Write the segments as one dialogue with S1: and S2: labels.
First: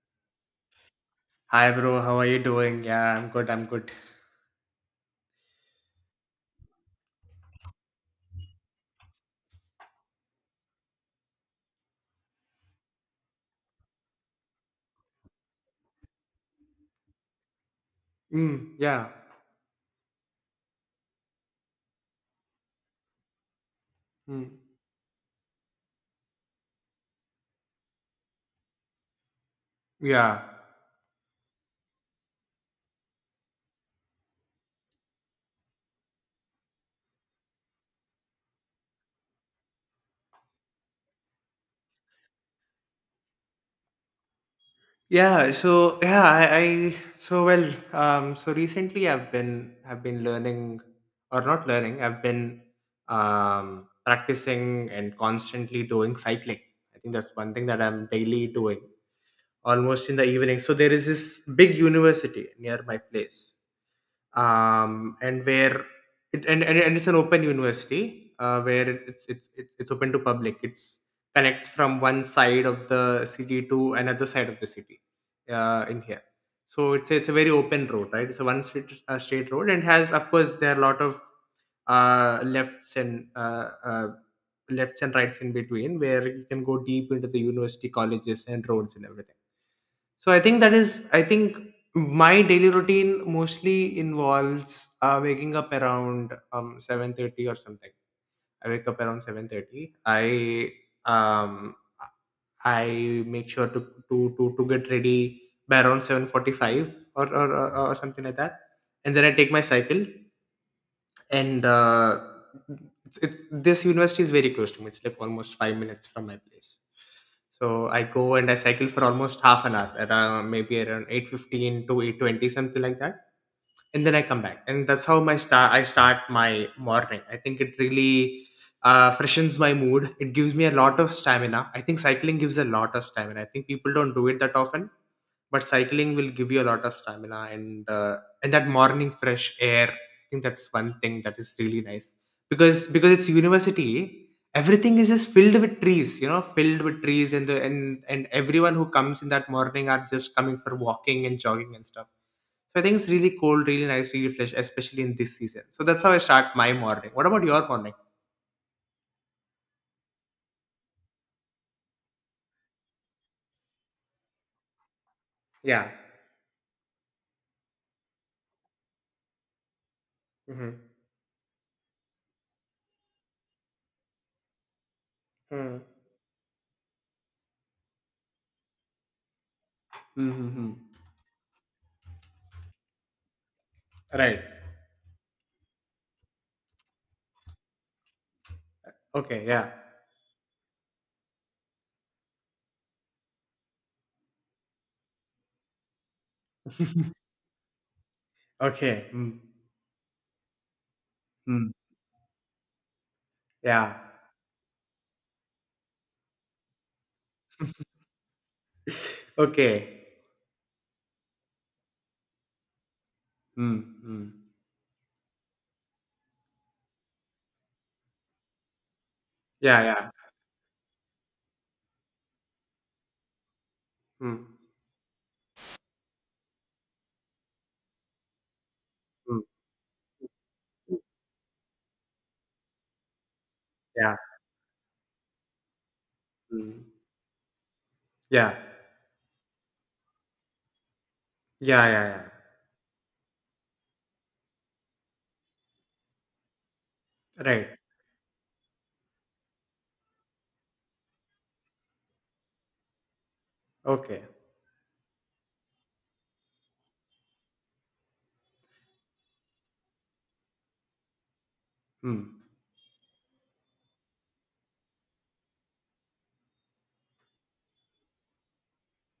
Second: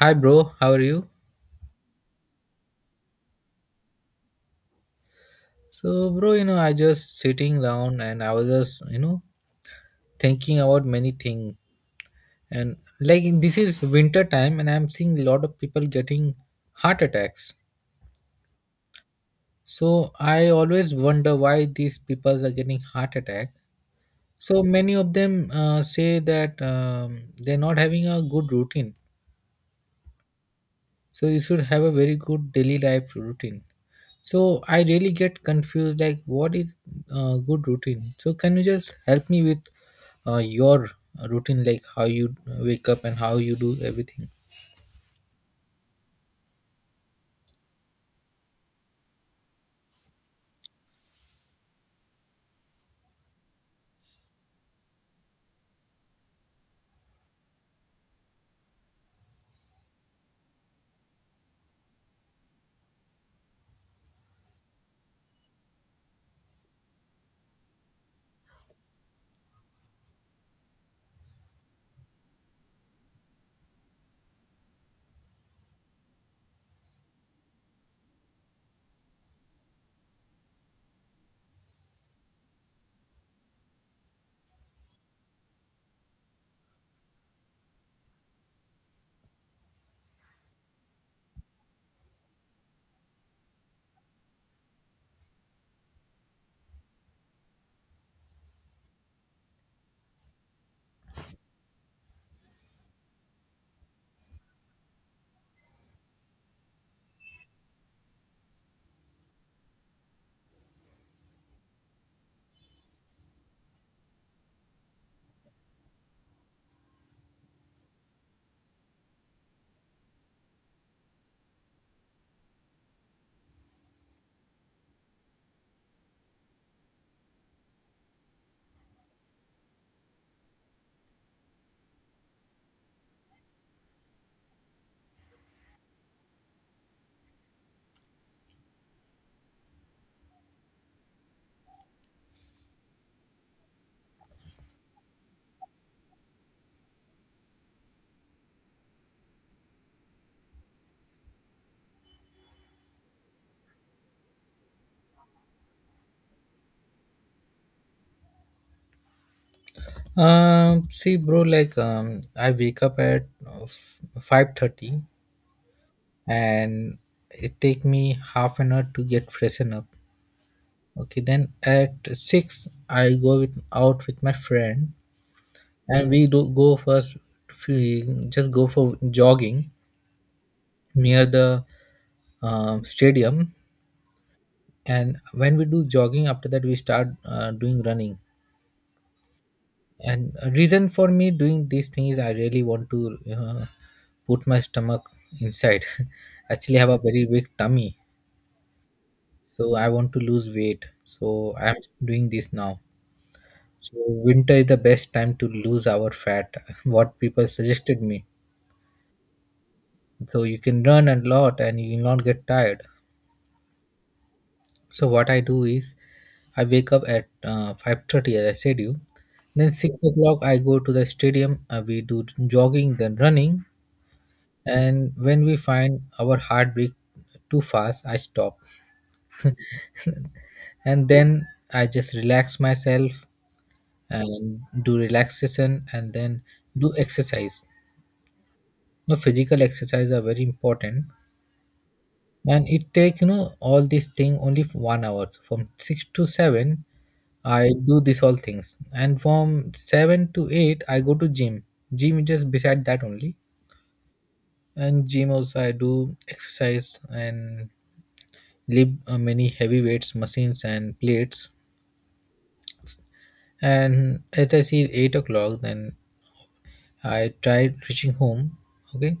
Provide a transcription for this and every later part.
S1: Hi bro, how are you?
S2: Hi bro, how are you doing? Yeah, I'm good. I'm good.
S1: So bro, I just sitting down and I was just, thinking about many things. And like this is winter time and I'm seeing a lot of people getting heart attacks.
S2: Mm, yeah.
S1: So I always wonder why these people are getting heart attack.
S2: Mm,
S1: So many of them say that they're not having a good routine.
S2: yeah.
S1: So you should have a very good daily life routine, so I really get confused like what is good routine, so can you just help me with your routine, like how you wake up and how you do everything?
S2: Yeah. So yeah, I, so well. So recently, I've been learning, or not learning. I've been practicing and constantly doing cycling. I think that's one thing that I'm daily doing, almost in the evening. So there is this big university near my place. um, and where and it's an open university, where it's open to public. It's connects from one side of the city to another side of the city, in here. So it's a very open road, right? It's a one straight road, and has, of course, there are a lot of uh, lefts and uh, uh, lefts and rights in between, where you can go deep into the university colleges and roads and everything. So I think my daily routine mostly involves waking up around 7:30 or something. I wake up around 7:30. Um, I make sure to get ready by around 7:45, or something like that. And then I take my cycle, and it's this university is very close to me. It's like almost 5 minutes from my place. So I go and I cycle for almost half an hour, around 8:15 to 8:20, something like that. And then I come back, and that's how my start I start my morning. I think it really freshens my mood. It gives me a lot of stamina. I think cycling gives a lot of stamina. I think people don't do it that often, but cycling will give you a lot of stamina. And that morning fresh air, I think that's one thing that is really nice. Because it's university, everything is just filled with trees, filled with trees. And the and and everyone who comes in that morning are just coming for walking and jogging and stuff. So I think it's really cold, really nice, really fresh, especially in this season. So that's how I start my morning. What about your morning?
S1: See bro, like I wake up at 5:30,
S2: Yeah.
S1: and it take me half an hour to get freshen up.
S2: Mm-hmm.
S1: Okay, then at 6 I go with out with my friend,
S2: Mm.
S1: and we just go for jogging
S2: Mm-hmm.
S1: near the stadium.
S2: Right.
S1: And when we do jogging, after that we start doing running.
S2: Okay. Yeah.
S1: And a reason for me doing these things, I really want to put my stomach inside. Actually, I have a very big tummy,
S2: Okay. Mm.
S1: so I want to lose weight, so
S2: Mm.
S1: I'm doing this now.
S2: Yeah.
S1: So winter is the best time to lose our fat, what people suggested me.
S2: Okay.
S1: So you can run a lot and you will not get tired.
S2: Mm, mm.
S1: So what I do is I wake up at 5:30, as I said you. Then
S2: Yeah,
S1: 6
S2: yeah.
S1: o'clock I go to the stadium. We do jogging, then running.
S2: Mm,
S1: And when we find our heartbeat too fast, I stop.
S2: mm, mm.
S1: And then I just relax myself
S2: Yeah.
S1: and do relaxation, and then
S2: Mm.
S1: do exercise.
S2: Yeah.
S1: You know, physical exercise are very important.
S2: Yeah, yeah, yeah.
S1: And it take, you know, all these thing only for 1 hour. So from six to seven, I
S2: Right.
S1: do this all things. And from 7 to 8, I go to gym. Gym is just beside that only.
S2: Okay.
S1: And gym also I do exercise and lift many heavy weights, machines and plates.
S2: Mm.
S1: And as I see 8 o'clock, then I try reaching home. Okay.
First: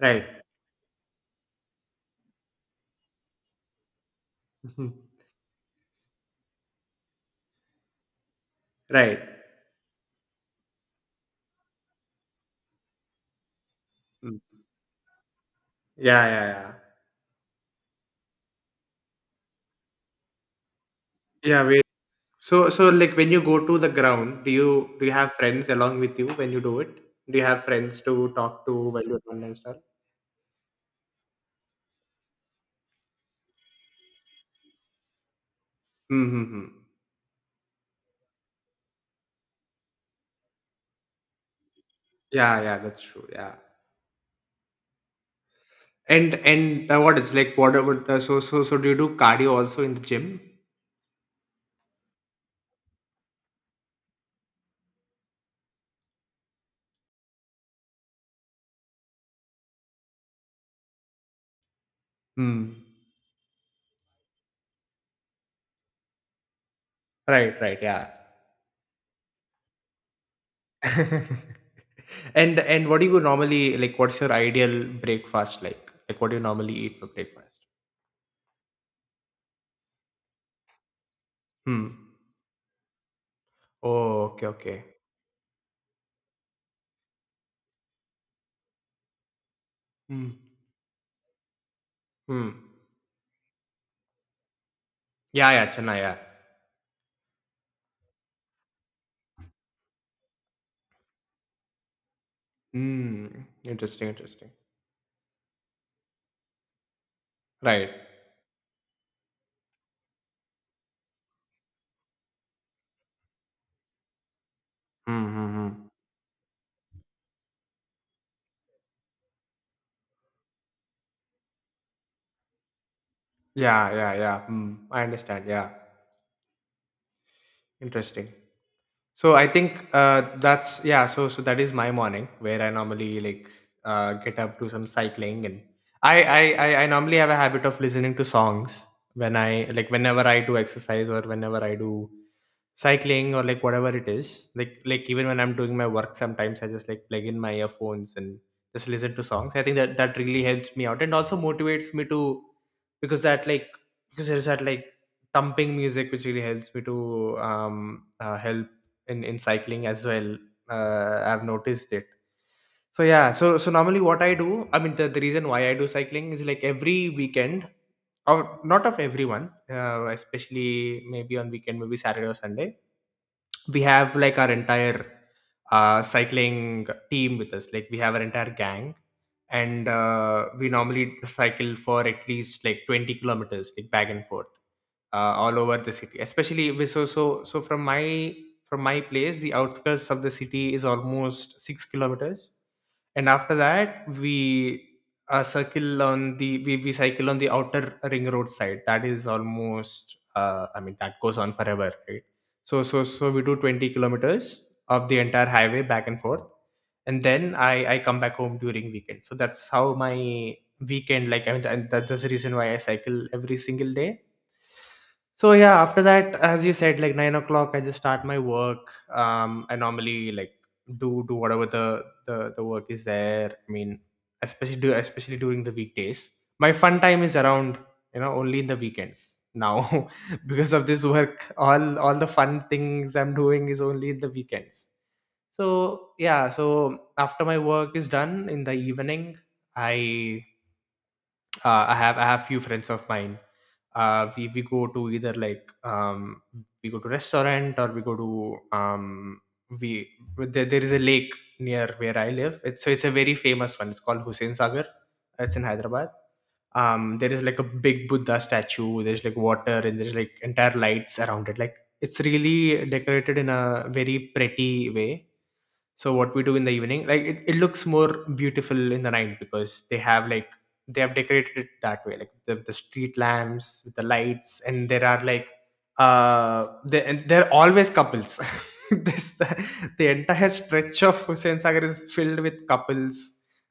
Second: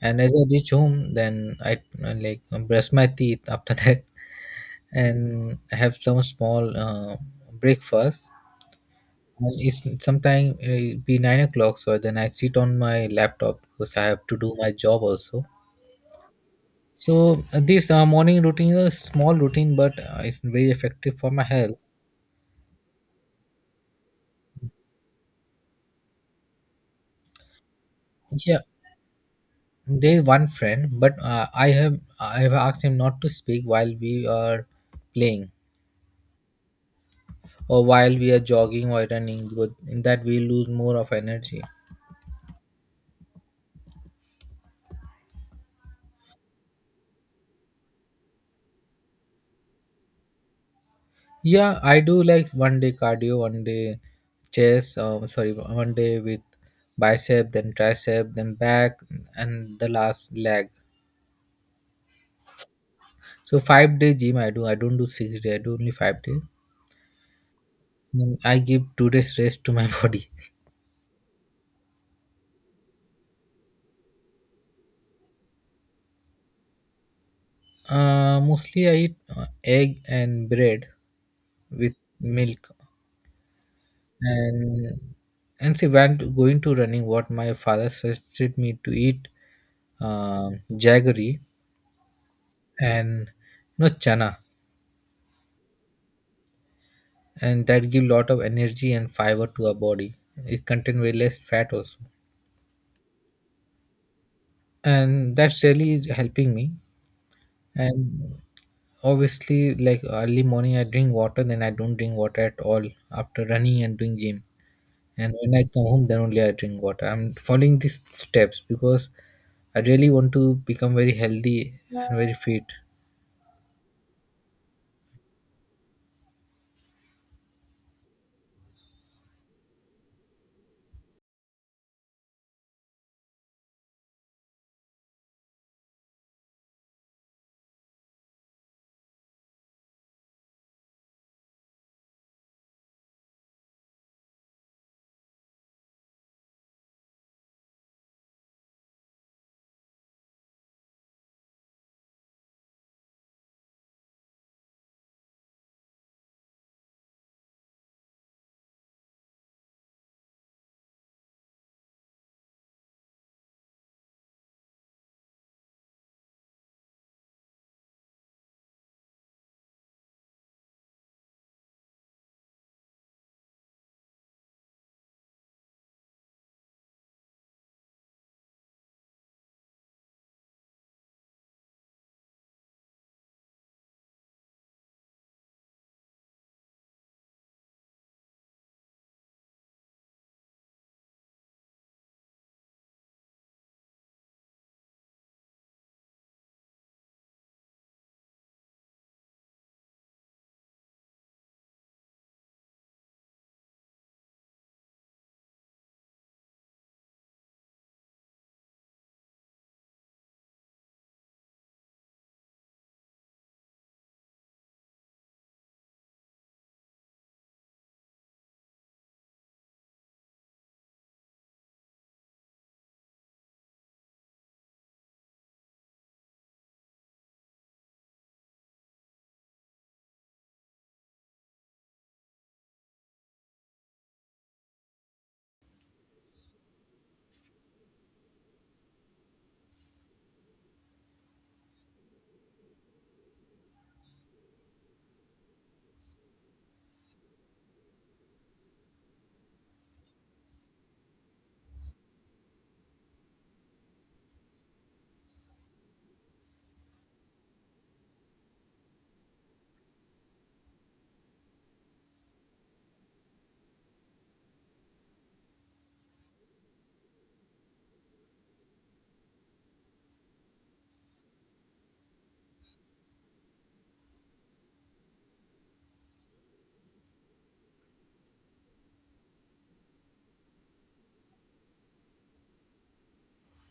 S1: And as I reach home, then I like brush my teeth after that,
S2: Hmm.
S1: and have some small breakfast.
S2: Right.
S1: And it's sometime be 9 o'clock, so then I sit on my laptop because I have to do
S2: Mm.
S1: my job also.
S2: Yeah, yeah, yeah.
S1: So this morning routine is a small routine, but it's very effective for my
S2: Yeah, wait.
S1: health.
S2: So like when you go to the ground, do you have friends along with you when you do it? Do you have friends to
S1: Yeah,
S2: talk to while you're done and stuff?
S1: there is one friend, but I have asked him not to speak while we are playing,
S2: Mm-hmm.
S1: or while we are jogging or running, because in that we lose more of energy.
S2: Yeah, yeah, that's true. Yeah. And what it's like what about do you do cardio also in the gym?
S1: Yeah, I do like 1 day cardio, 1 day chest, sorry, 1 day with bicep, then tricep, then back, and the last leg.
S2: Hmm.
S1: So 5 day gym I do. I don't do 6 day. I do only 5 day.
S2: Right, right, yeah.
S1: Then I give 2 days rest to my body.
S2: And what do you normally like? What's your ideal breakfast like? Like what do you normally eat for breakfast?
S1: Mostly I eat egg and bread with
S2: Hmm.
S1: milk.
S2: Oh, okay, okay.
S1: and and see when going to running, what my father suggested me to eat
S2: Hmm.
S1: jaggery
S2: Hmm.
S1: and you know chana.
S2: Yeah, yeah, Chennai, yeah.
S1: And that give lot of energy and fiber to our body. It contain way less fat also,
S2: Hmm. Interesting, interesting.
S1: and that's really helping me.
S2: Right.
S1: And obviously, like early morning I drink water, then I don't drink water at all after running and doing gym.
S2: Hmm.
S1: And
S2: Hmm,
S1: when I
S2: hmm.
S1: come home, then only I drink water. I'm following these steps because I really want to become very healthy and very fit.
S2: Yeah, yeah, yeah. Hmm. I understand. Yeah. Interesting. So I think that's yeah. So that is my morning where I normally like get up, do some cycling, and I normally have a habit of listening to songs when I like, whenever I do exercise or whenever I do cycling or like whatever it is, like even when I'm doing my work, sometimes I just like plug in my earphones and just listen to songs. I think that really helps me out and also motivates me to, because that like because there's that like thumping music which really helps me to help in cycling as well. I've noticed it. So yeah, so normally what I do, I mean, the reason why I do cycling is like every weekend, or not of everyone, especially maybe on weekend, maybe Saturday or Sunday, we have like our entire cycling team with us, like we have our entire gang. And we normally cycle for at least like 20 kilometers, like back and forth, uh, all over the city, especially we so so so from my place. The outskirts of the city is almost 6 kilometers, and after that, we, circle on the we cycle on the outer ring road side, that is almost, I mean, that goes on forever, right? So we do 20 kilometers of the entire highway back and forth, and then I come back home during weekend. So that's how my weekend, like, I mean, that's the reason why I cycle every single day. So yeah, after that, as you said, like 9 o'clock, I just start my work. I normally like do whatever the work is there. I mean, especially during the weekdays. My fun time is around, only in the weekends now because of this work. All the fun things I'm doing is only in the weekends. So yeah, so after my work is done in the evening, I I have few friends of mine. We go to either like, um, we go to restaurant, or we go to, um, we there is a lake near where I live. It's so it's a very famous one. It's called Hussein Sagar. It's in Hyderabad. There is like a big Buddha statue, there's like water, and there's like entire lights around it. Like it's really decorated in a very pretty way. So what we do in the evening, like, it looks more beautiful in the night because they have like, they have decorated it that way. Like the street lamps with the lights, and there are like, and they're always couples. this the, the entire stretch of Hussein Sagar is filled with couples,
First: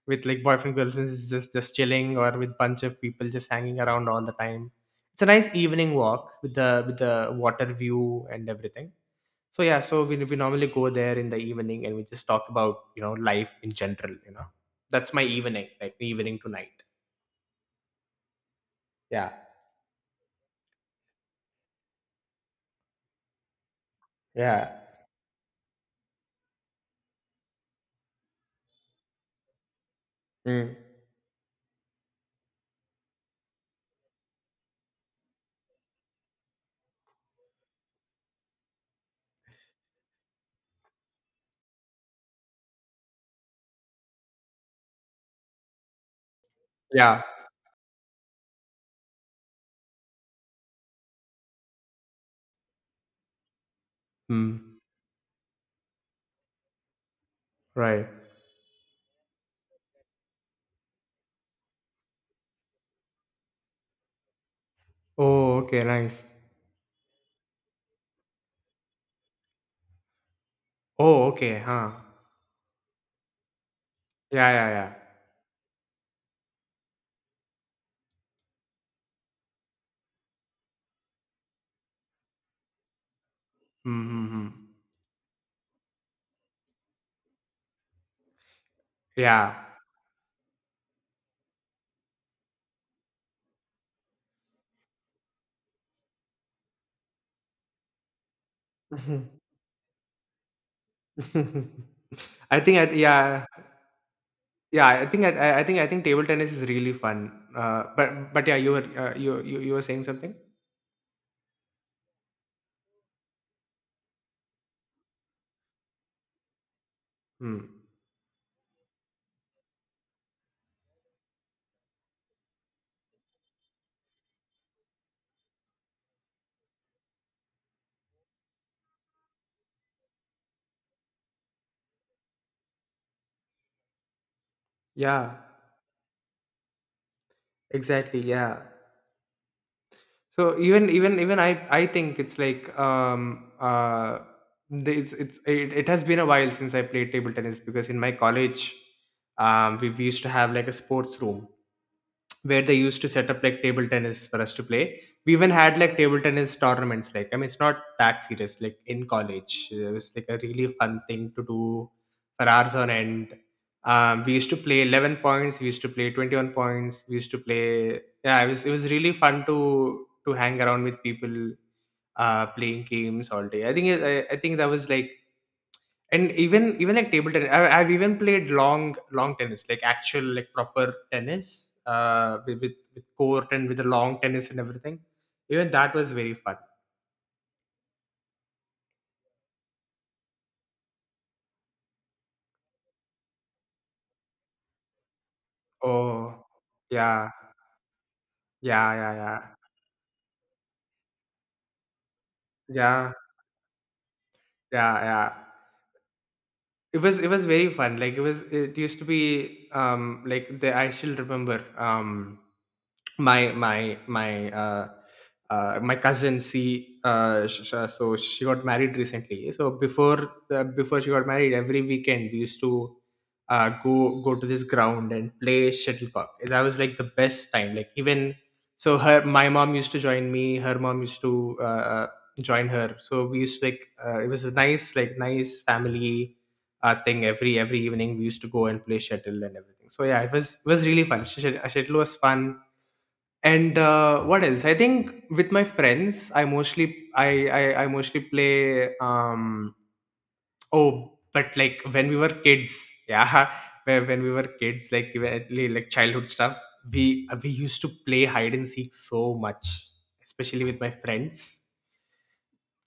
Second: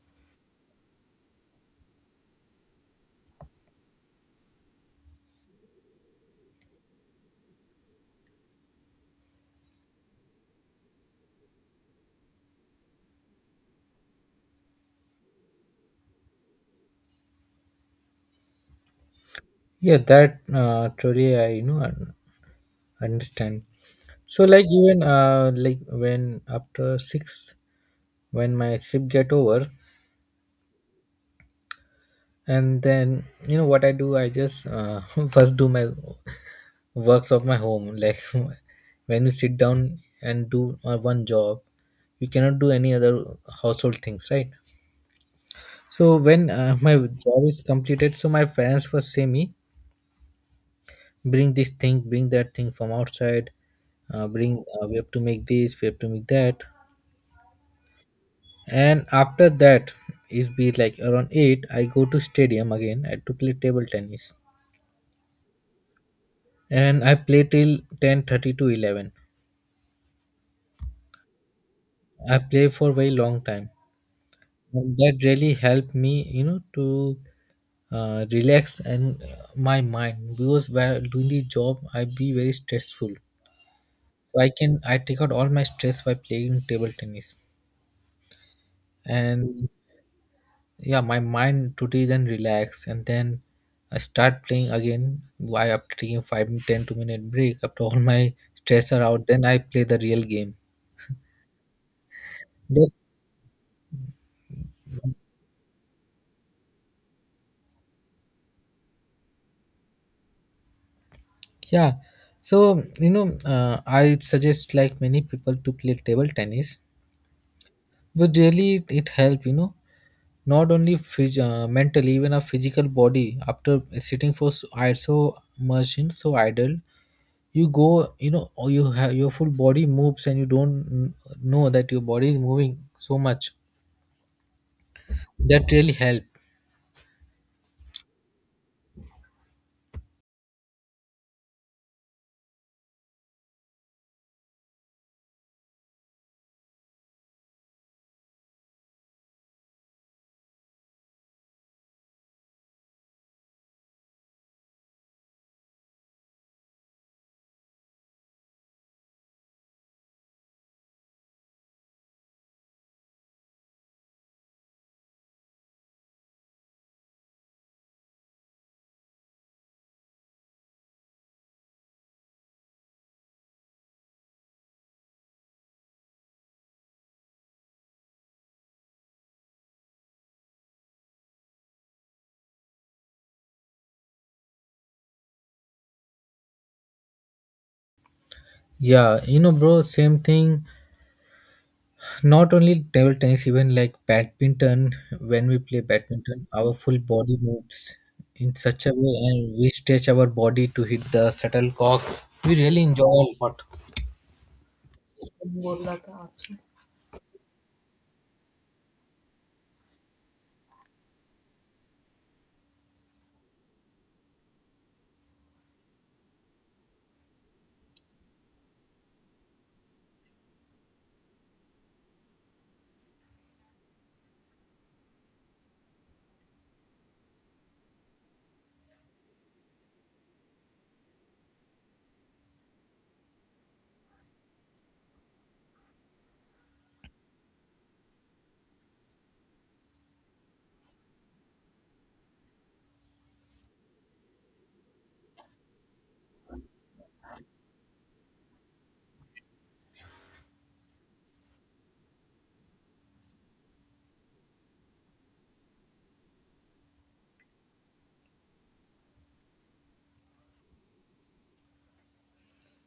S2: with like boyfriend girlfriends, is just chilling, or with bunch of people just hanging around all the time. It's a nice evening walk with the water view and everything. So yeah, so we normally go there in the evening, and we just talk about, life in general. That's my evening, like evening to night. Yeah.
S1: Yeah, that truly I, you know, understand. So like
S2: Yeah,
S1: even like when after 6, when my shift get over,
S2: mm.
S1: and then you know what I do, I just first do my works of my home. Like when you sit down and do one job, you cannot do any other household things, right? So when my
S2: Yeah,
S1: job is completed, so my parents first say me, bring this thing, bring that thing from outside, bring,
S2: mm.
S1: we have to make this, we have to make that.
S2: Right.
S1: And after that is be like around 8, I go to stadium again I to play table tennis,
S2: Oh, okay, nice.
S1: and I play till 10:30 to 11.
S2: Oh, okay, huh?
S1: I play for very long time,
S2: Yeah, yeah, yeah.
S1: and that really helped me, you know, to relax and my mind, because while doing the job, I be very stressful. So
S2: Mm-hmm.
S1: I can I take out all my stress by playing table tennis, and
S2: Yeah.
S1: Mhm. Yeah, my mind today then relax, and then I start playing again. Why after taking 5 10 2 minute break, after all my stress are out, then I play the real game.
S2: I think I
S1: That
S2: th- Yeah, yeah. I think table tennis is really fun. But yeah, you were you were saying something.
S1: Yeah. So, you know, I suggest like many people to play table tennis,
S2: Hmm.
S1: but really it help, you know, not only mentally, even a physical body. After sitting for so, so much in so idle, you go, you know, or you have your full body moves and you don't know that your body is moving so much.
S2: Yeah.
S1: That really help.
S2: Exactly. Yeah. So even I think it's like it has been a while since I played table tennis because in my college we used to have like a sports room where they used to set up like table tennis for us to play. We even had like table tennis tournaments. Like, I mean, it's not that serious. Like in college, it was like a really fun thing to do for hours on end. We used to play 11 points. We used to play 21 points. We used to play. Yeah, it was really fun to hang around with people playing games all day. I think that was like. And even like table tennis, I've even played long long tennis, like actual like proper tennis with court, and with the long tennis and everything. Even that was very fun.
S1: Yeah, you know, bro, same thing. Not only table tennis, even like badminton, when we play
S2: Oh,
S1: badminton, our full
S2: yeah,
S1: body moves in such
S2: yeah,
S1: a
S2: yeah.
S1: way
S2: Yeah,
S1: and we stretch our body to hit the shuttlecock. We really enjoy
S2: yeah,
S1: a lot.
S2: yeah, yeah. It was very fun. Like it used to be, like the I still remember, my my my uh, my cousin. So she got married recently. So before she got married, every weekend we used to go to this ground and play shuttlecock. That was like the best time, like, even. So her, my mom used to join me, her mom used to uh, join her, so we used to like, it was a nice like nice family thing. Every evening we used to go and play shuttle and everything. So yeah, it was really fun. Shuttle was fun. And what else? I think with my friends, I mostly I mostly play. Oh, but like when we were kids, yeah, when we were kids, like, like childhood stuff, we used to play hide and seek so much, especially with my friends.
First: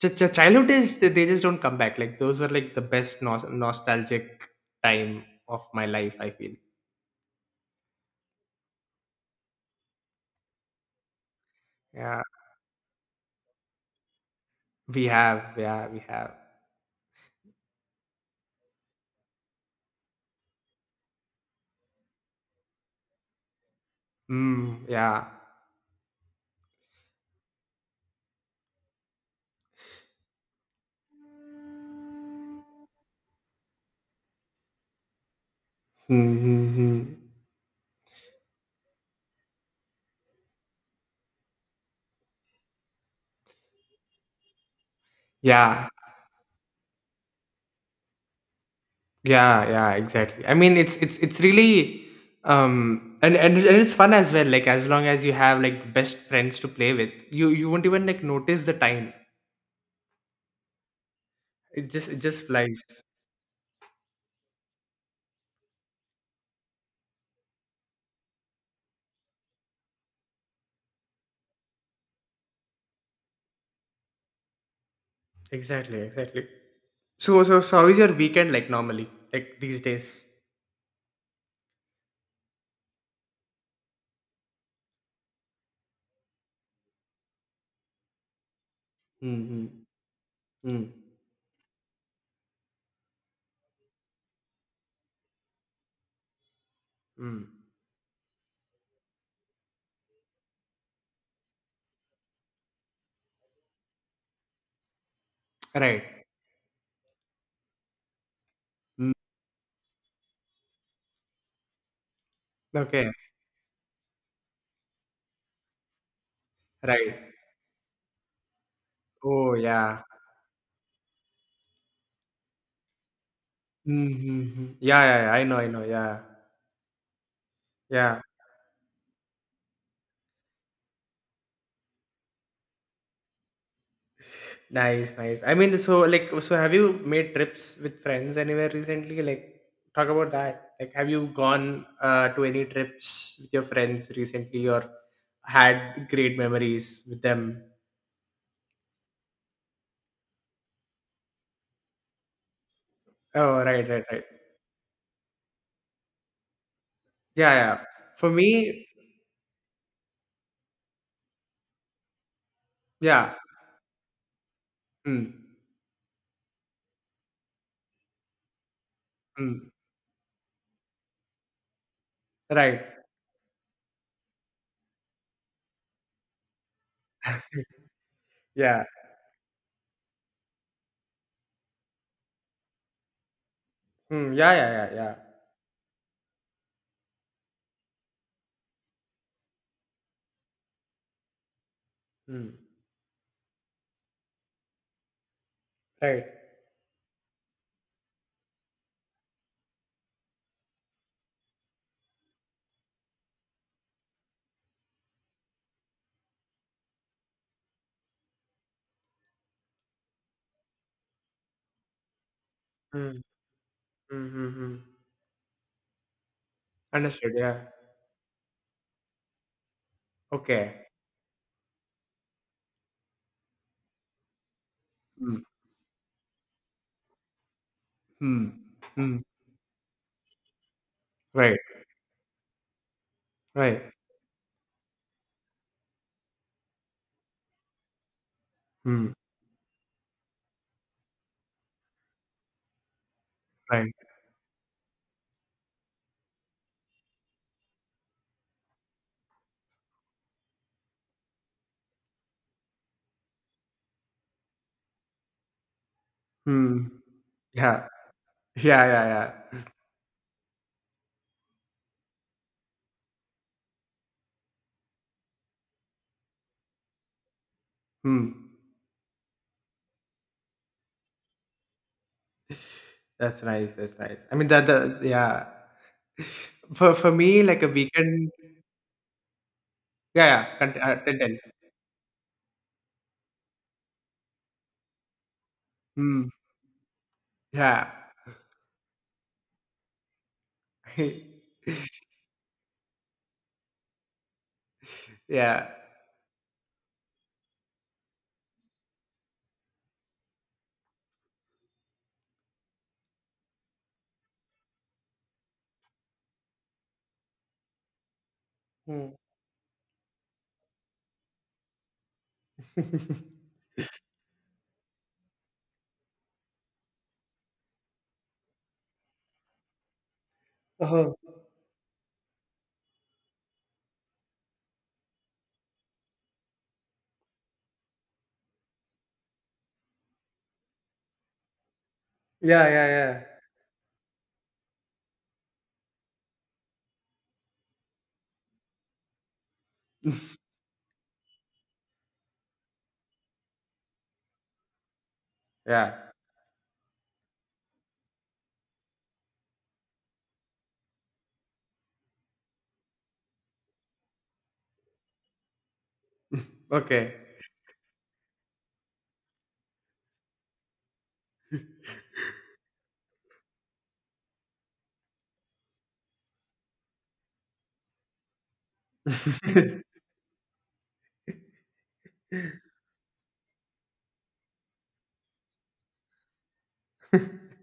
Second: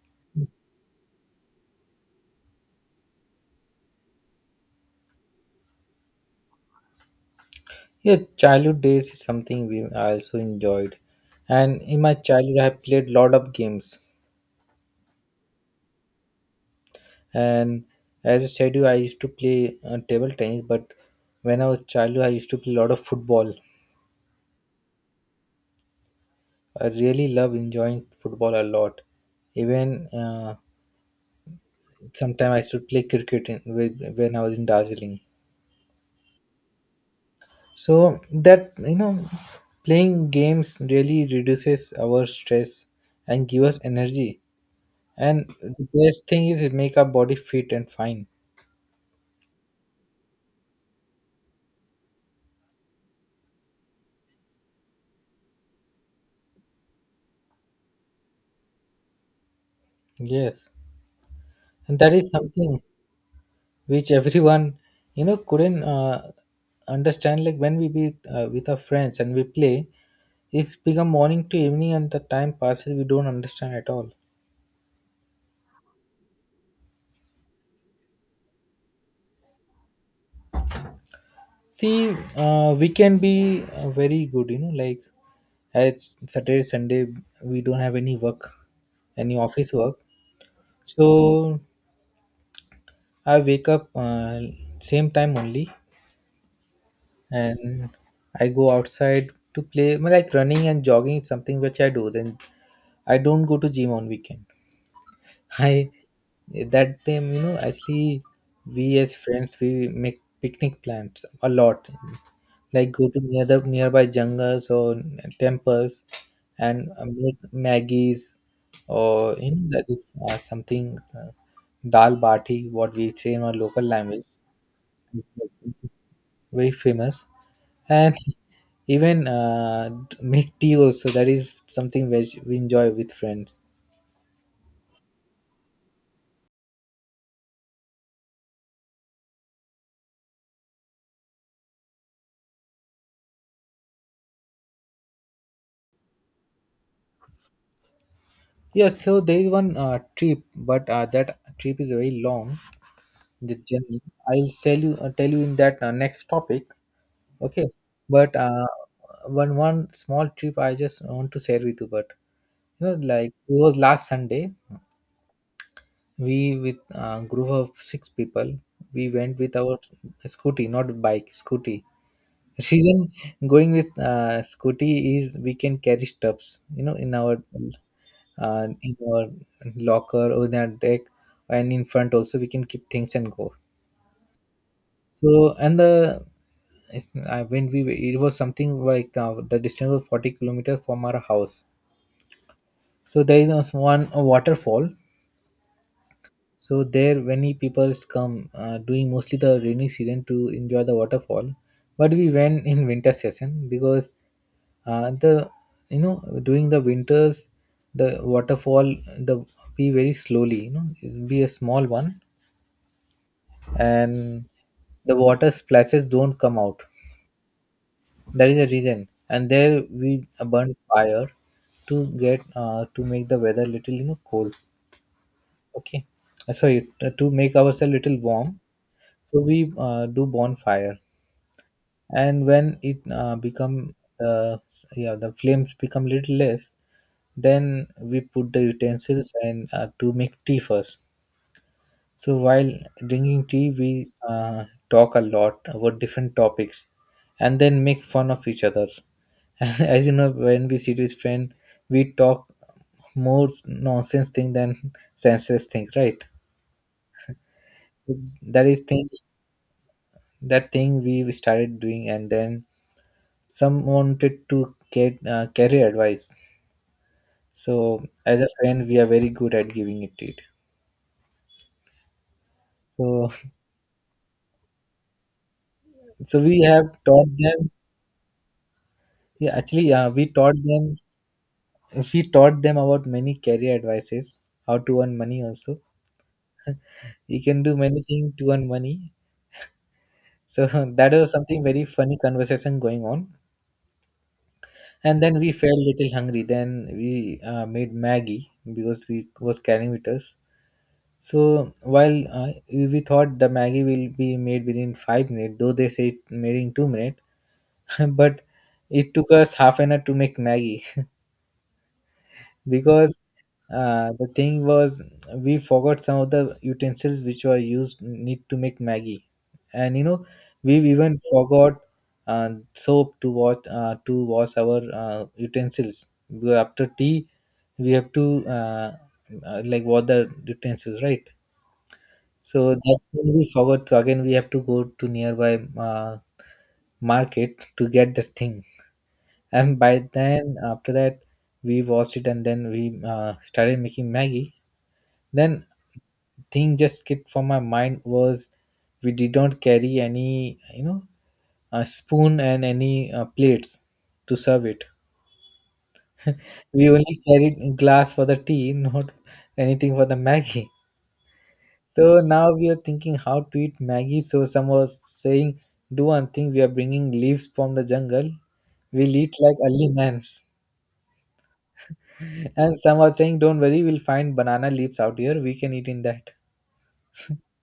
S2: Childhood days, they just don't come back. Like those were like the best nostalgic time of my life, I feel.
S1: Yeah, childhood days is something we I also enjoyed, and in my
S2: Yeah,
S1: childhood I have played lot of games.
S2: we have. Yeah, we have.
S1: And as I said, you I used to play table tennis, but when I was childhood I used to play a lot of football.
S2: Mm, yeah.
S1: I really love enjoying football a lot. Even sometime I used to play cricket when I was in Darjeeling.
S2: Hmm, hmm, hmm.
S1: So that, you know, playing games really reduces our stress and give us energy. And the
S2: Yeah,
S1: best thing is it make our body fit and fine.
S2: yeah, yeah, exactly. I mean, It's really and, and it's fun as well. Like as long as you have like the best friends to play with, you won't even like notice the time.
S1: Yes,
S2: It
S1: and
S2: just
S1: that
S2: it
S1: is
S2: just flies.
S1: something which everyone, you know, couldn't understand. Like when we be with our friends and we play, it's become morning to evening and the time passes. We don't understand at all.
S2: Exactly, exactly. So how is your weekend like normally like these days?
S1: See, we can be very good, you know, like it's Saturday, Sunday, we don't have any work, any
S2: Mm-hmm.
S1: office work.
S2: Mm.
S1: So I wake up same time only,
S2: Mm.
S1: and I go outside to play. I mean, like running and jogging is something which I do. Then I don't go to gym on weekend. I
S2: Right.
S1: that time, you know, actually, we
S2: Mm.
S1: as friends we make picnic plans a lot, like go
S2: Okay.
S1: to near the nearby jungles or temples, and
S2: Right.
S1: make maggies, or you
S2: Oh,
S1: know that
S2: yeah.
S1: is something dal bati what we say in our local language,
S2: Mm-hmm. Yeah, yeah, yeah. I know, I know. Yeah.
S1: very famous. And
S2: Yeah.
S1: even make tea also, that is something which we enjoy with friends.
S2: Nice, nice. I mean, so like, so have you made trips with friends anywhere recently? Like, talk about that. Like, have you gone to any trips with your friends recently, or had great memories with them?
S1: Yeah, so there is one trip, but that trip is very long. The
S2: Oh, right,
S1: journey.
S2: right, right.
S1: I'll tell you in that next topic.
S2: Yeah,
S1: Okay,
S2: yeah. For
S1: but
S2: me,
S1: one small trip I just want to share with you. But you know, like
S2: yeah.
S1: it was last Sunday,
S2: Mm,
S1: we with a group of six people, we went with
S2: mm,
S1: our scooty, not bike, scooty.
S2: right.
S1: Reason going with scooty is we can carry stuffs, you know, in our uh,
S2: Yeah.
S1: in our locker or in our deck, and in front also we can keep things and go.
S2: Mm, yeah, yeah, yeah, yeah.
S1: So and the I when we it was something like the distance was 40 kilometers from our house.
S2: Mm,
S1: So there is also one a waterfall.
S2: right.
S1: So there, many people come doing mostly the rainy season, to enjoy the waterfall. But we went in winter session because the you know during the winters, the waterfall the be very slowly, you know, it be a small one,
S2: Mm, mm,
S1: and
S2: mm, mm.
S1: the water splashes don't come out.
S2: Understood. Yeah.
S1: That is the reason. And there we burn
S2: Okay.
S1: fire to get to make the weather little, you know, cold.
S2: Mm,
S1: Okay. Sorry, to make ourselves little
S2: mm,
S1: warm,
S2: mm.
S1: so we do bonfire,
S2: Right.
S1: and when it
S2: Right.
S1: yeah, the flames become little less, then we put the
S2: Mm,
S1: utensils and to make tea first. So while drinking tea,
S2: right.
S1: we talk a lot about different topics, and then make fun of each other. And as you know, when we sit with friend, we talk more nonsense thing than senseless things, right?
S2: Hmm. Yeah.
S1: that is
S2: Yeah,
S1: thing
S2: yeah, yeah.
S1: that thing we started doing, and then some wanted to get career advice, so as a
S2: Hmm.
S1: friend we are very good at giving it. so
S2: That's nice. That's nice. I mean, the yeah.
S1: so we have
S2: For
S1: taught
S2: me,
S1: them,
S2: like a weekend.
S1: yeah. Actually, we
S2: Yeah, yeah.
S1: taught them
S2: Tell, tell.
S1: we taught them about many career advices, how to earn money also.
S2: Hmm.
S1: You can do
S2: Yeah.
S1: many things to earn money, so that was something very funny conversation going on. And then we
S2: Yeah.
S1: felt little hungry. Then we made maggie because we was carrying with us. So while we thought the Maggie will be made within 5 minutes, though they say it made in 2 minutes, but it
S2: Hmm.
S1: took us half an hour to make Maggie, because the thing was we forgot some of the utensils which were used need to make Maggie, and we've
S2: Oh.
S1: even forgot soap to wash, to wash our utensils. Because after tea, we have to, like, wash the utensils, right? So
S2: Yeah,
S1: that
S2: yeah,
S1: thing we forgot. So again, we have to go to nearby market to get that thing. And by
S2: yeah.
S1: then, after that, we washed it and then we started making Maggie. Then
S2: Yeah.
S1: thing just skipped from my mind was we did not carry any a spoon and any plates to serve it. We
S2: Okay.
S1: only carried glass for the tea, not anything for the Maggie. So now we are thinking how to eat Maggie. So some are saying, do one thing, we are bringing leaves from the jungle. We'll eat like early mans. And some are saying, don't worry, we'll find banana leaves out here. We can eat in that.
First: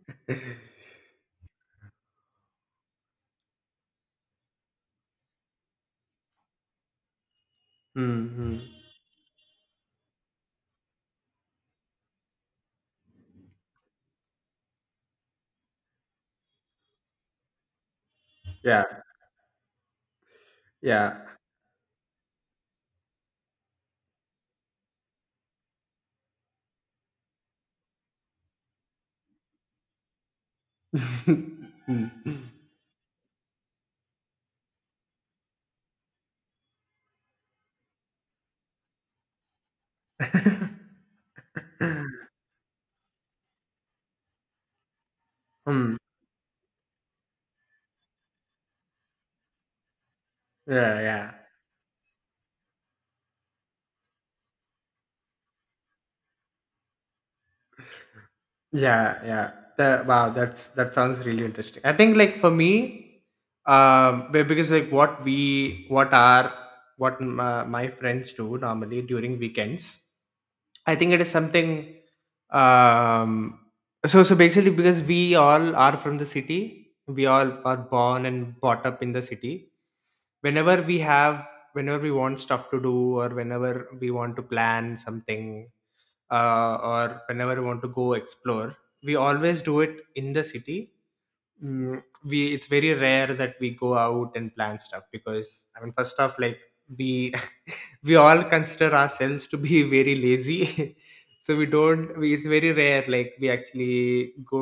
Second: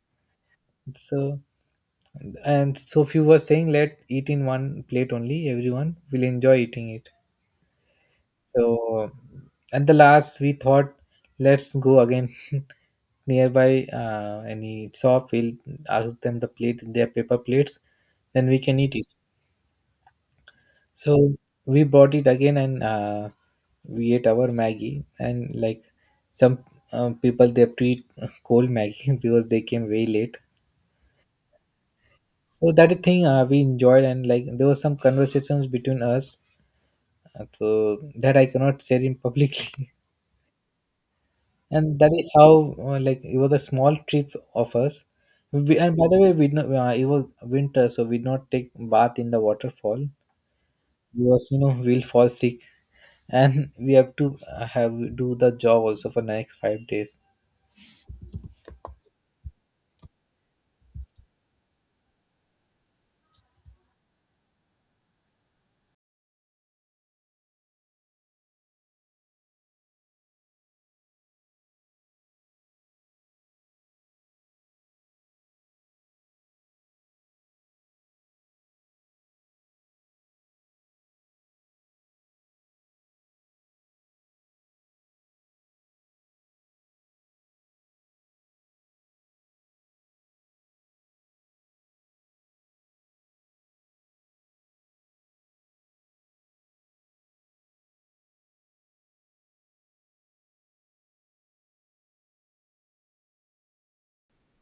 S1: So, and so few were saying, let eat in one plate only. Everyone will enjoy eating it.
S2: Hmm.
S1: So at the last, we thought, let's go again nearby, any shop. We'll ask them the plate, their paper plates. Then we can
S2: Yeah.
S1: eat it.
S2: Yeah.
S1: So we bought it again and we ate our Maggie. And like some people, they treat cold Maggie because they came way late.
S2: Hmm.
S1: So that is thing we enjoyed, and like there was some conversations between us. So that I cannot share in publicly. And that is how, like, it was a small trip of us. We,
S2: Hmm.
S1: and by the way, we did not, it was winter, so we did not take bath in the waterfall,
S2: Yeah. Yeah.
S1: because we'll fall sick, and we have to, have do the job also for next 5 days.
S2: Yeah, yeah. That, wow, that sounds really interesting. I think like for me, because like what we what are what my friends do normally during weekends, I think it is something. Um, so basically, because we all are from the city, we all are born and brought up in the city. whenever we have Whenever we want stuff to do, or whenever we want to plan something, or whenever we want to go explore, we always do it in the city. Mm, we It's very rare that we go out and plan stuff, because I mean, first off, like, we we all consider ourselves to be very lazy. So we don't we, it's very rare like we actually go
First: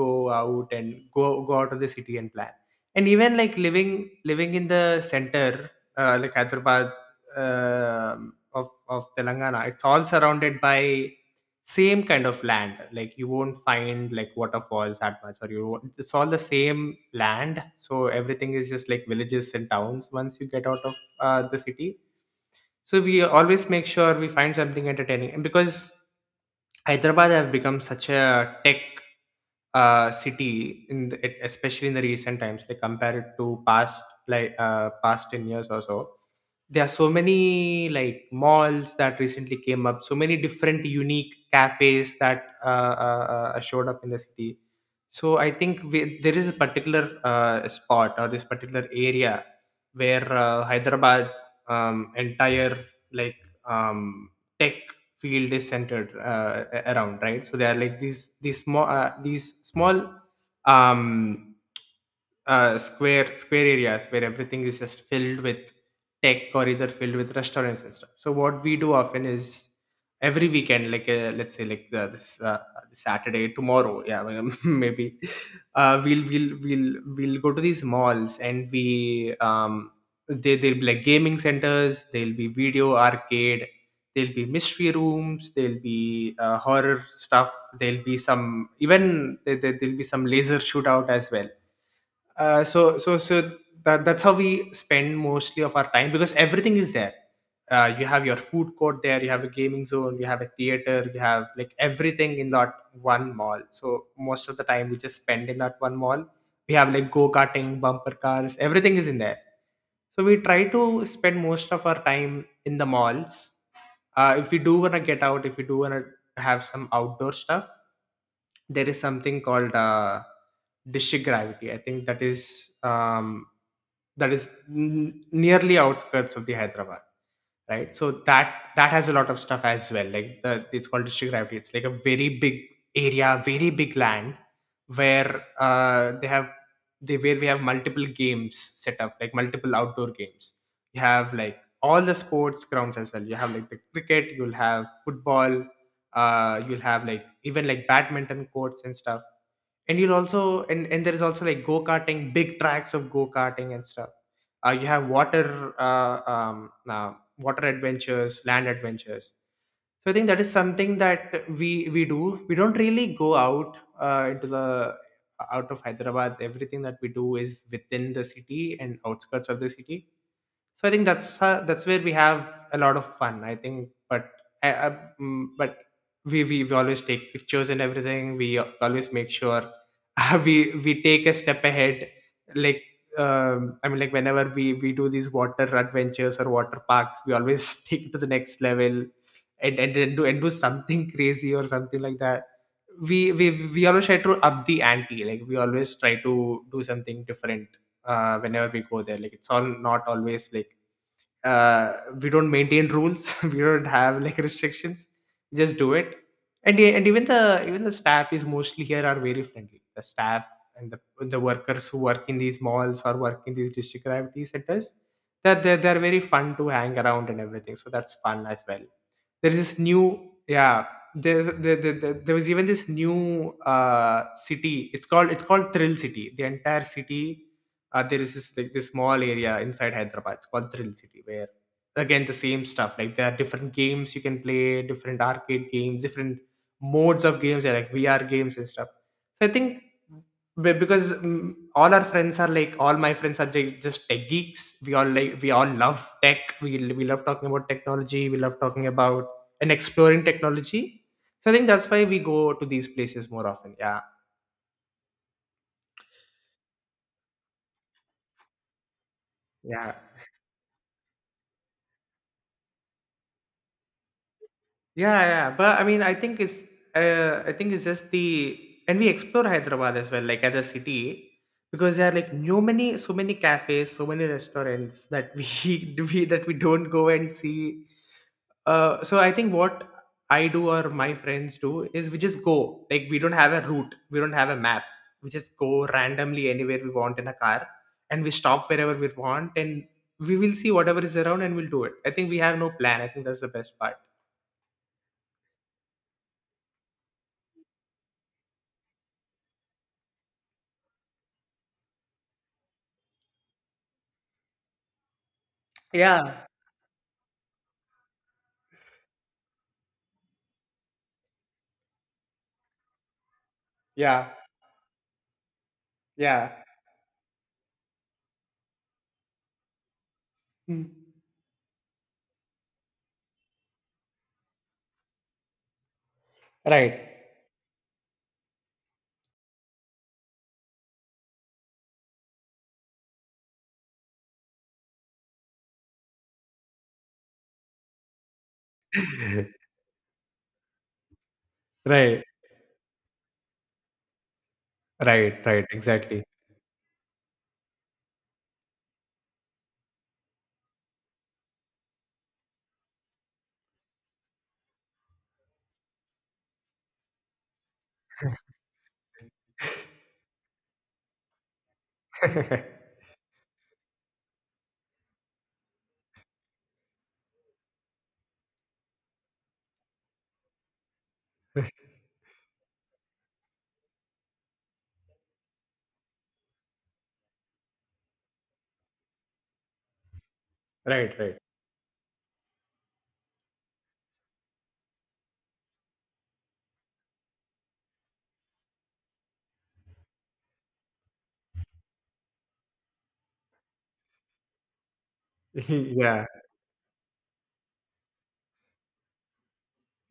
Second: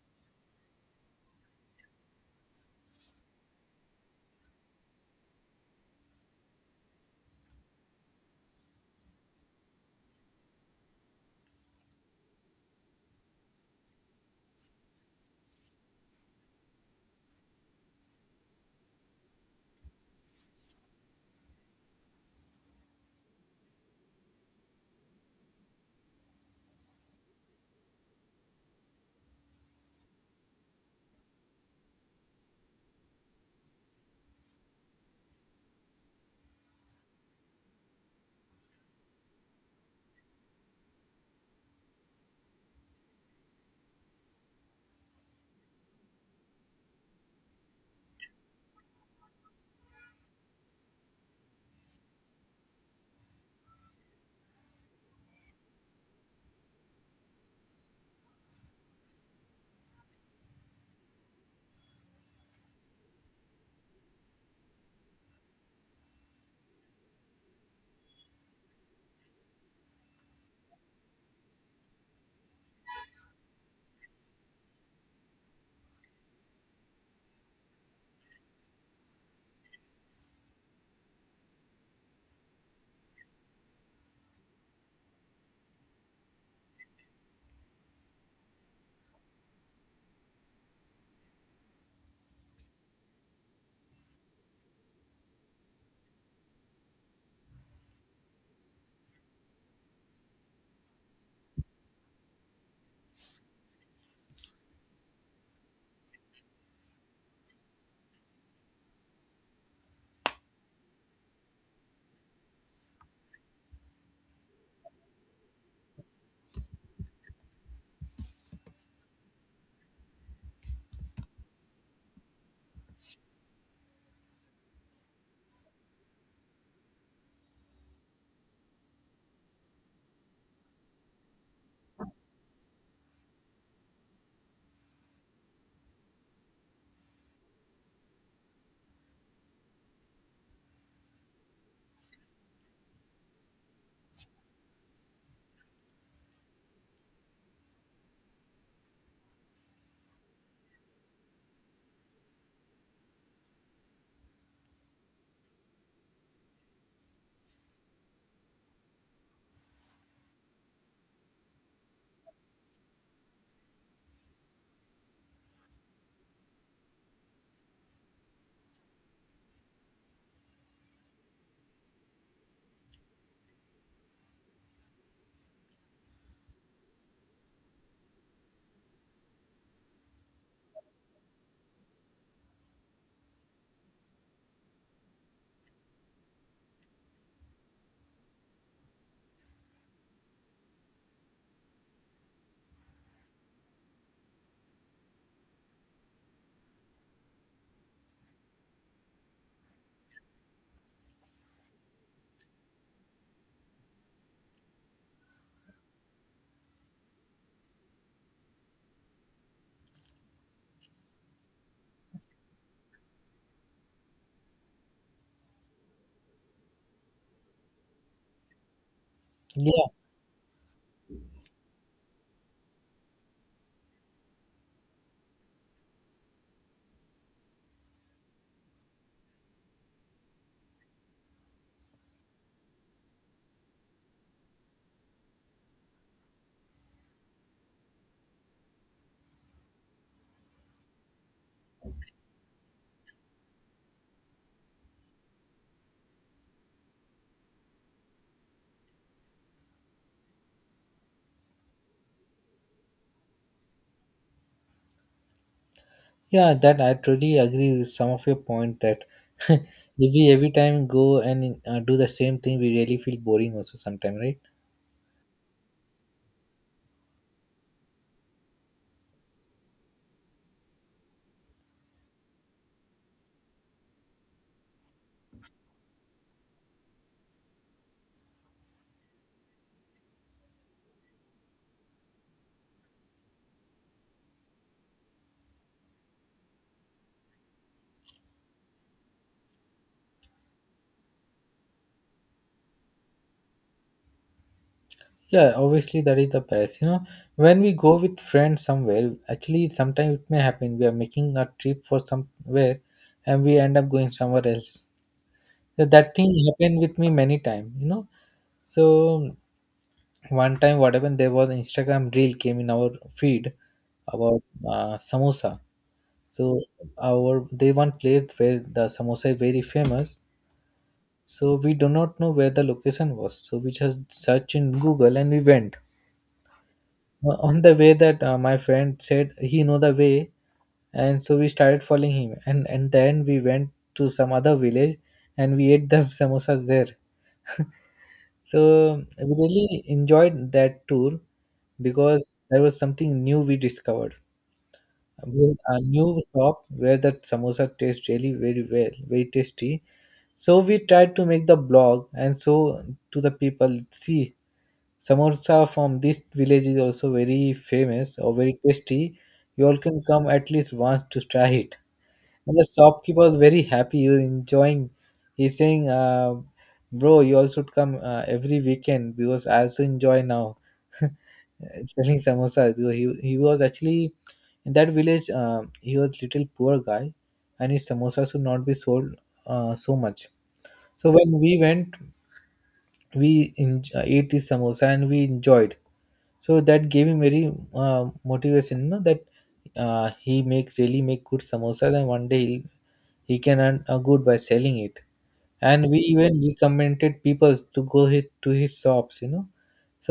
S2: go out and go out of the city and plan. And even like living in the center, like Hyderabad, um of of Telangana, it's all surrounded by same kind of land. Like you won't find like waterfalls that much, or you won't- it's all the same land. So everything is just like villages and towns once you get out of the city. So we always make sure we find something entertaining, and because Hyderabad have become such a tech city, especially in the recent times, like compared to past, like past 10 years or so, there are so many like malls that recently came up, so many different unique cafes that uh, showed up in the city. So I think there is a particular spot or this particular area where Hyderabad, entire, like, um, tech field is centered around, right? So there are like these small um square areas where everything is just filled with tech, or either filled with restaurants and stuff. So what we do often is every weekend, like, let's say, like, this Saturday tomorrow, yeah, maybe we'll go to these malls, and we they'll be like gaming centers, there'll be video arcade. There'll be mystery rooms. There'll be horror stuff. There'll be some laser shootout as well. uh, so so so that's how we spend mostly of our time, because everything is there. You have your food court there, you have a gaming zone, you have a theater, you have like everything in that one mall. So most of the time we just spend in that one mall. We have like go karting, bumper cars, everything is in there. So we try to spend most of our time in the malls. If we do wanna get out, if we do wanna have some outdoor stuff, there is something called District Gravity, I think. That is nearly outskirts of the Hyderabad, right? So that has a lot of stuff as well. Like the it's called District Gravity. It's like a very big area, very big land, where they have they where we have multiple games set up, like multiple outdoor games. You have like all the sports grounds as well. You have like the cricket, you'll have football, you'll have like even like badminton courts and stuff. And you'll also, and there is also like go-karting, big tracks of go-karting and stuff. You have water water adventures, land adventures. So I think that is something that we don't really go out into the out of Hyderabad. Everything that we do is within the city and outskirts of the city. So I think that's where we have a lot of fun, I think. But but we always take pictures and everything. We always make sure we we take a step ahead. Like, I mean, like, whenever we do these water adventures or water parks, we always take it to the next level, and and do something crazy, or something like that. We we we always try to up the ante. Like, we always try to do something different whenever we go there. Like, it's all not always like uh, we don't maintain rules. We don't have like restrictions, we just do it. And yeah, and even the staff is mostly here are very friendly, the staff and the workers who work in these malls or work in these District Gravity centers, that they're very fun to hang around and everything, so that's fun as well. There is this
S1: Yeah,
S2: new Yeah. There's there, there, there there was even this new city, it's called Thrill City, the entire city. There is this small area inside Hyderabad, it's called Thrill City, where again the same stuff, like, there are different games you can play, different arcade games, different modes of games, yeah, like VR games and stuff. So I think because, all my friends are like just tech geeks. We all like we all love tech. We love talking about technology. We love talking about and exploring technology. So I think that's why we go to these places more often. Yeah.
S1: yeah, that I totally agree with some of your point that,
S2: Yeah.
S1: if we every time go and do the same thing, we really feel boring also sometime, right?
S2: Yeah, yeah. But I mean, I think it's just the and we explore Hyderabad as well, like as a city, because there are like no many so many cafes, so many restaurants that we don't go and see. So I think what I do, or my friends do, is we just go. Like, we don't have a route, we don't have a map. We just go randomly anywhere we want in a car, and we stop wherever we want, and we will see whatever is around, and we'll do it. I think we have no plan. I think that's the best part.
S1: Yeah, obviously that is the best. When we go with friends somewhere, actually sometimes it may happen we are making a trip for somewhere, and we end up going somewhere else. So that thing
S2: Yeah,
S1: happened with me many time. So one time, what happened, there was an Instagram reel came in our feed
S2: yeah,
S1: about samosa.
S2: yeah.
S1: So, our, they, one place where the samosa is very famous.
S2: Mm.
S1: So we do not know where the location was, so we just search in Google and we went.
S2: Right,
S1: On the way, that my friend said he know the way, and so we started following him, and then we went to some other village, and we ate the samosas there. So we really enjoyed that tour,
S2: right,
S1: because there was something new we discovered,
S2: right,
S1: with
S2: right.
S1: a new
S2: Exactly.
S1: shop where that samosa tastes really very well, very tasty. So we tried to make the blog and so to the people see, samosa from this village is also very famous or very tasty. You all can come at least once to try it. And
S2: Right,
S1: the shopkeeper was very happy, he was enjoying. He's saying, "Bro, you all should come every weekend, because I also enjoy now selling samosas." Because he was actually in that village. He was little poor guy, and his samosas should not be sold so much. So
S2: right.
S1: when we went, we ate his samosa and we enjoyed. So that gave him very motivation, that he make really make good samosas, and one day he can earn a good by selling it, and we
S2: Yeah,
S1: even recommended people to go hit to his shops.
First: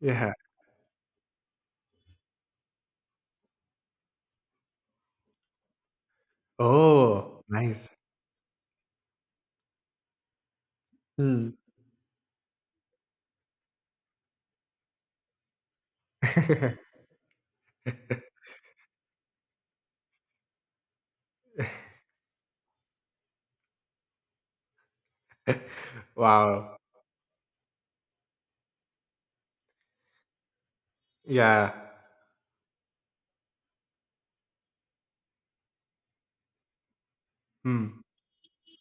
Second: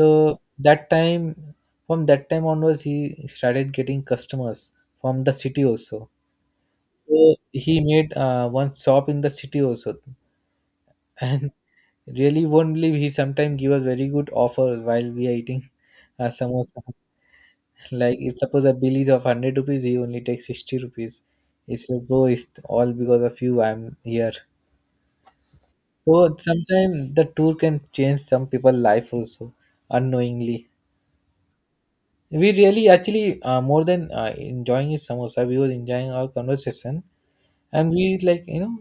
S2: yeah.
S1: that time, from that time onwards, he started getting customers from the city also. So
S2: Oh,
S1: he
S2: nice.
S1: made one shop in the city also,
S2: Hmm.
S1: and really won't believe, he sometimes give us very good offer while we are eating samosa. Like if suppose a bill is of 100 rupees, he only takes 60 rupees. It's like, bro, it's all because of you, I'm here. So
S2: Wow.
S1: sometimes the tour can change some people's life also, unknowingly.
S2: Yeah.
S1: We really actually, more than enjoying his samosa, we were enjoying our conversation, and
S2: Hmm.
S1: we like, you know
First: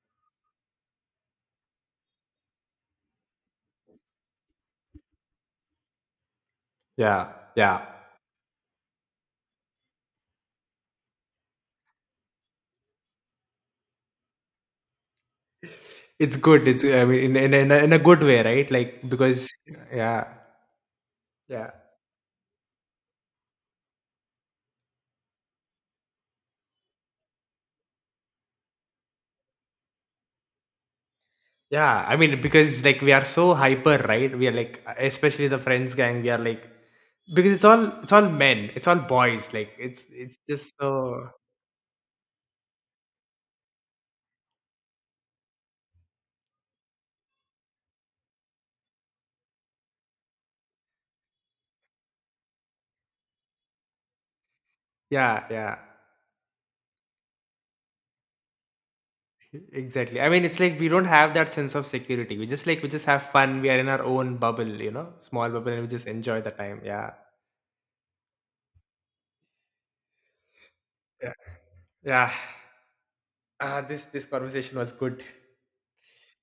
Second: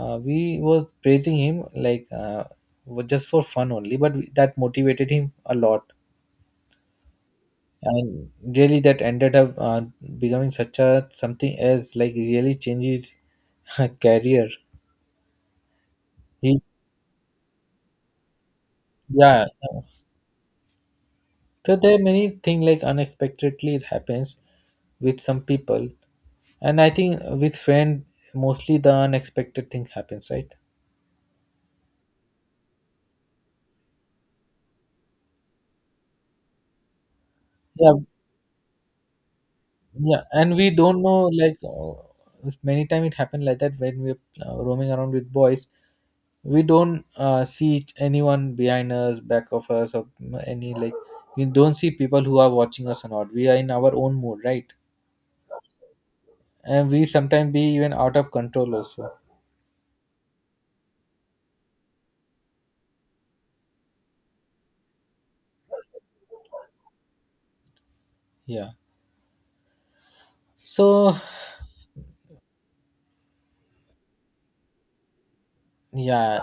S1: uh, we was praising him like, just for fun only, but that motivated him a lot,
S2: Yeah. Yeah.
S1: and really that ended up becoming such a something else, like really changes career.
S2: It's
S1: He
S2: good. It's I mean, in a good way, right? Like,
S1: yeah
S2: because, yeah. Yeah.
S1: So there are many things like unexpectedly it happens with some people, and I think with friend mostly the unexpected thing happens, right?
S2: Yeah. I mean, because like we are so hyper, right? We are like, especially the friends gang, we are like, because it's all
S1: Yeah,
S2: it's all men, it's all boys. Like, it's
S1: yeah,
S2: it's
S1: and we
S2: just
S1: don't know,
S2: so,
S1: like, many time it happened like that. When we're roaming around with boys, we don't see anyone behind us, back of us, or any like we don't see people who are watching us or not. We are in our own mood, right?
S2: yeah, yeah.
S1: And we sometimes be even out of control also.
S2: Exactly. I mean, it's like we don't have that sense of security. We just have fun. We are in our own bubble, small bubble, and we just enjoy the time. Yeah.
S1: Yeah. So,
S2: Yeah. Yeah. This this conversation was good.
S1: yeah,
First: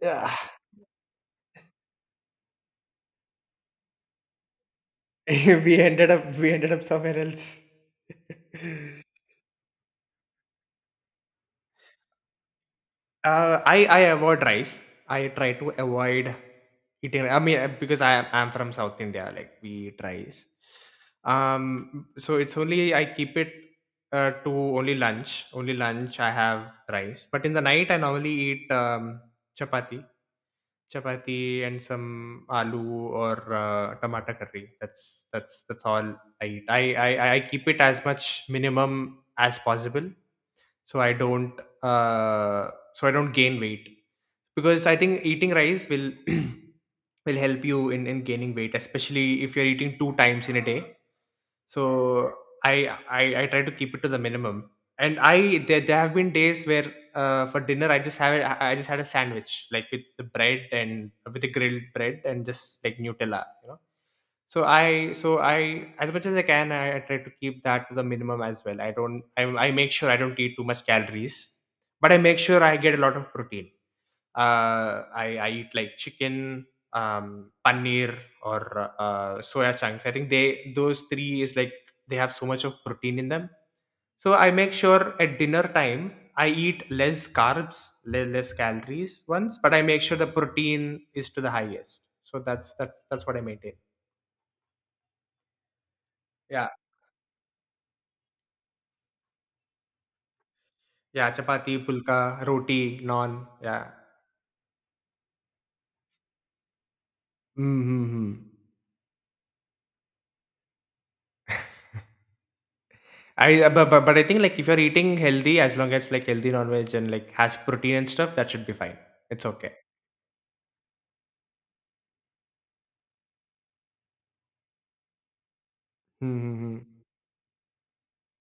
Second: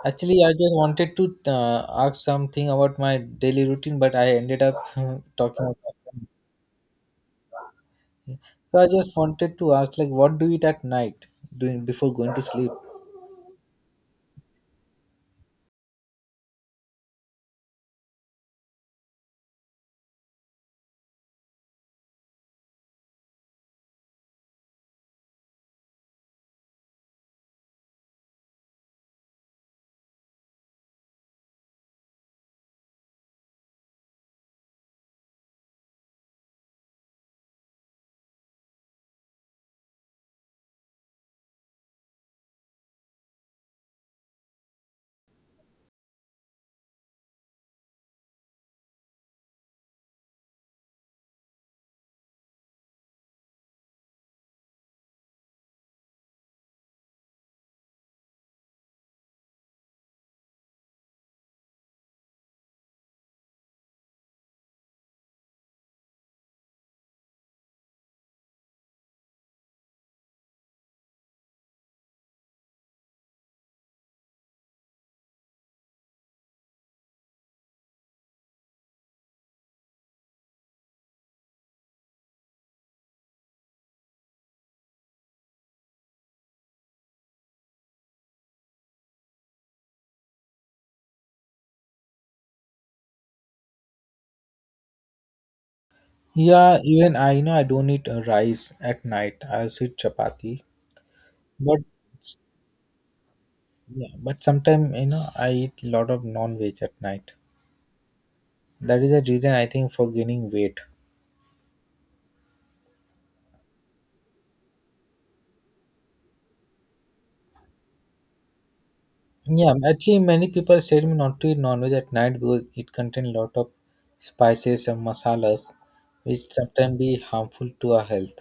S2: Yeah.
S1: actually, I just wanted to ask something about my daily routine, but I ended up talking
S2: we
S1: about
S2: ended
S1: that.
S2: up we ended up somewhere else.
S1: So I just wanted to ask, like, what do you eat at night during before going to sleep?
S2: I avoid rice. I try to avoid eating. I mean, because I'm from South India, like we eat rice. So it's only I keep it to only lunch. Only lunch I have rice. But in the night I normally eat chapati. chapati, and some aloo or tomato curry. That's all I eat. I keep it as much minimum as possible, so I don't I don't gain weight, because I think eating rice will will help you in gaining weight, especially if you're eating two times in a day. So I try to keep it to the minimum. And I there have been days where for dinner, I just had a sandwich, like, with the bread and with the grilled bread and just like Nutella. So I, as much as I can, I try to keep that to the minimum as well. I make sure I don't eat too much calories, but I make sure I get a lot of protein. I eat like chicken, paneer, or soya chunks. I think they, those three is like, they have so much of protein in them. So I make sure at dinner time I eat less carbs, less calories ones, but I make sure the protein is to the highest. So that's what I maintain. Yeah,
S1: Yeah, even I don't eat rice at night. I also eat chapati,
S2: yeah,
S1: but,
S2: chapati, pulka, roti, naan. Yeah.
S1: yeah, but sometimes I eat a lot of non-veg at night.
S2: Mm-hmm.
S1: That is the reason I think for gaining weight.
S2: I but I think, like, if you're eating healthy, as long as like healthy non-veg and like has protein and stuff, that should be fine. It's okay.
S1: Yeah, actually, many people said me not to eat non-veg at night, because it contains a lot of spices and masalas, which
S2: Hmm.
S1: sometimes be harmful to our health.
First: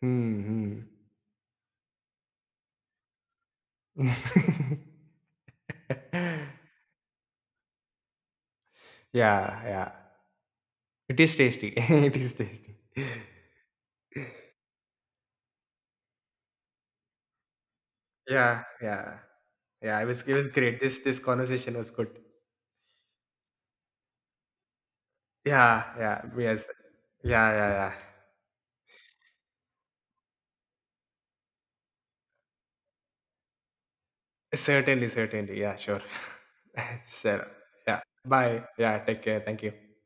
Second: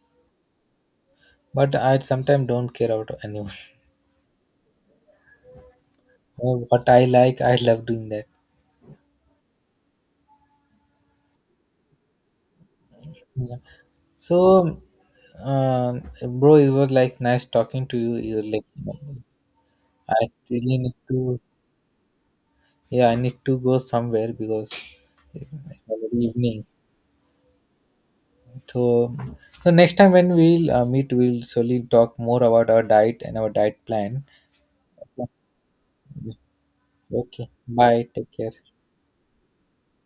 S2: Hmm. Hmm,
S1: But I sometimes don't care about anyone.
S2: hmm.
S1: What I like, I love doing that.
S2: Yeah. Yeah. It is tasty. It is tasty.
S1: Yeah. So, uh, bro, it was like nice talking to you. You're
S2: Yeah.
S1: like,
S2: Yeah. Yeah. It was.
S1: I
S2: It was
S1: really
S2: great.
S1: need
S2: This
S1: to.
S2: conversation was good.
S1: Yeah, I need to go somewhere because it's
S2: Yeah.
S1: already
S2: Yeah. Yes.
S1: evening.
S2: Yeah. Yeah. Yeah.
S1: So, so next time when we'll meet, we'll solely talk more about our diet and our diet plan.
S2: Certainly. Certainly. Yeah. Sure. Sure.
S1: Okay.
S2: Yeah.
S1: Bye. Take care.
S2: Bye. Yeah. Take care. Thank you.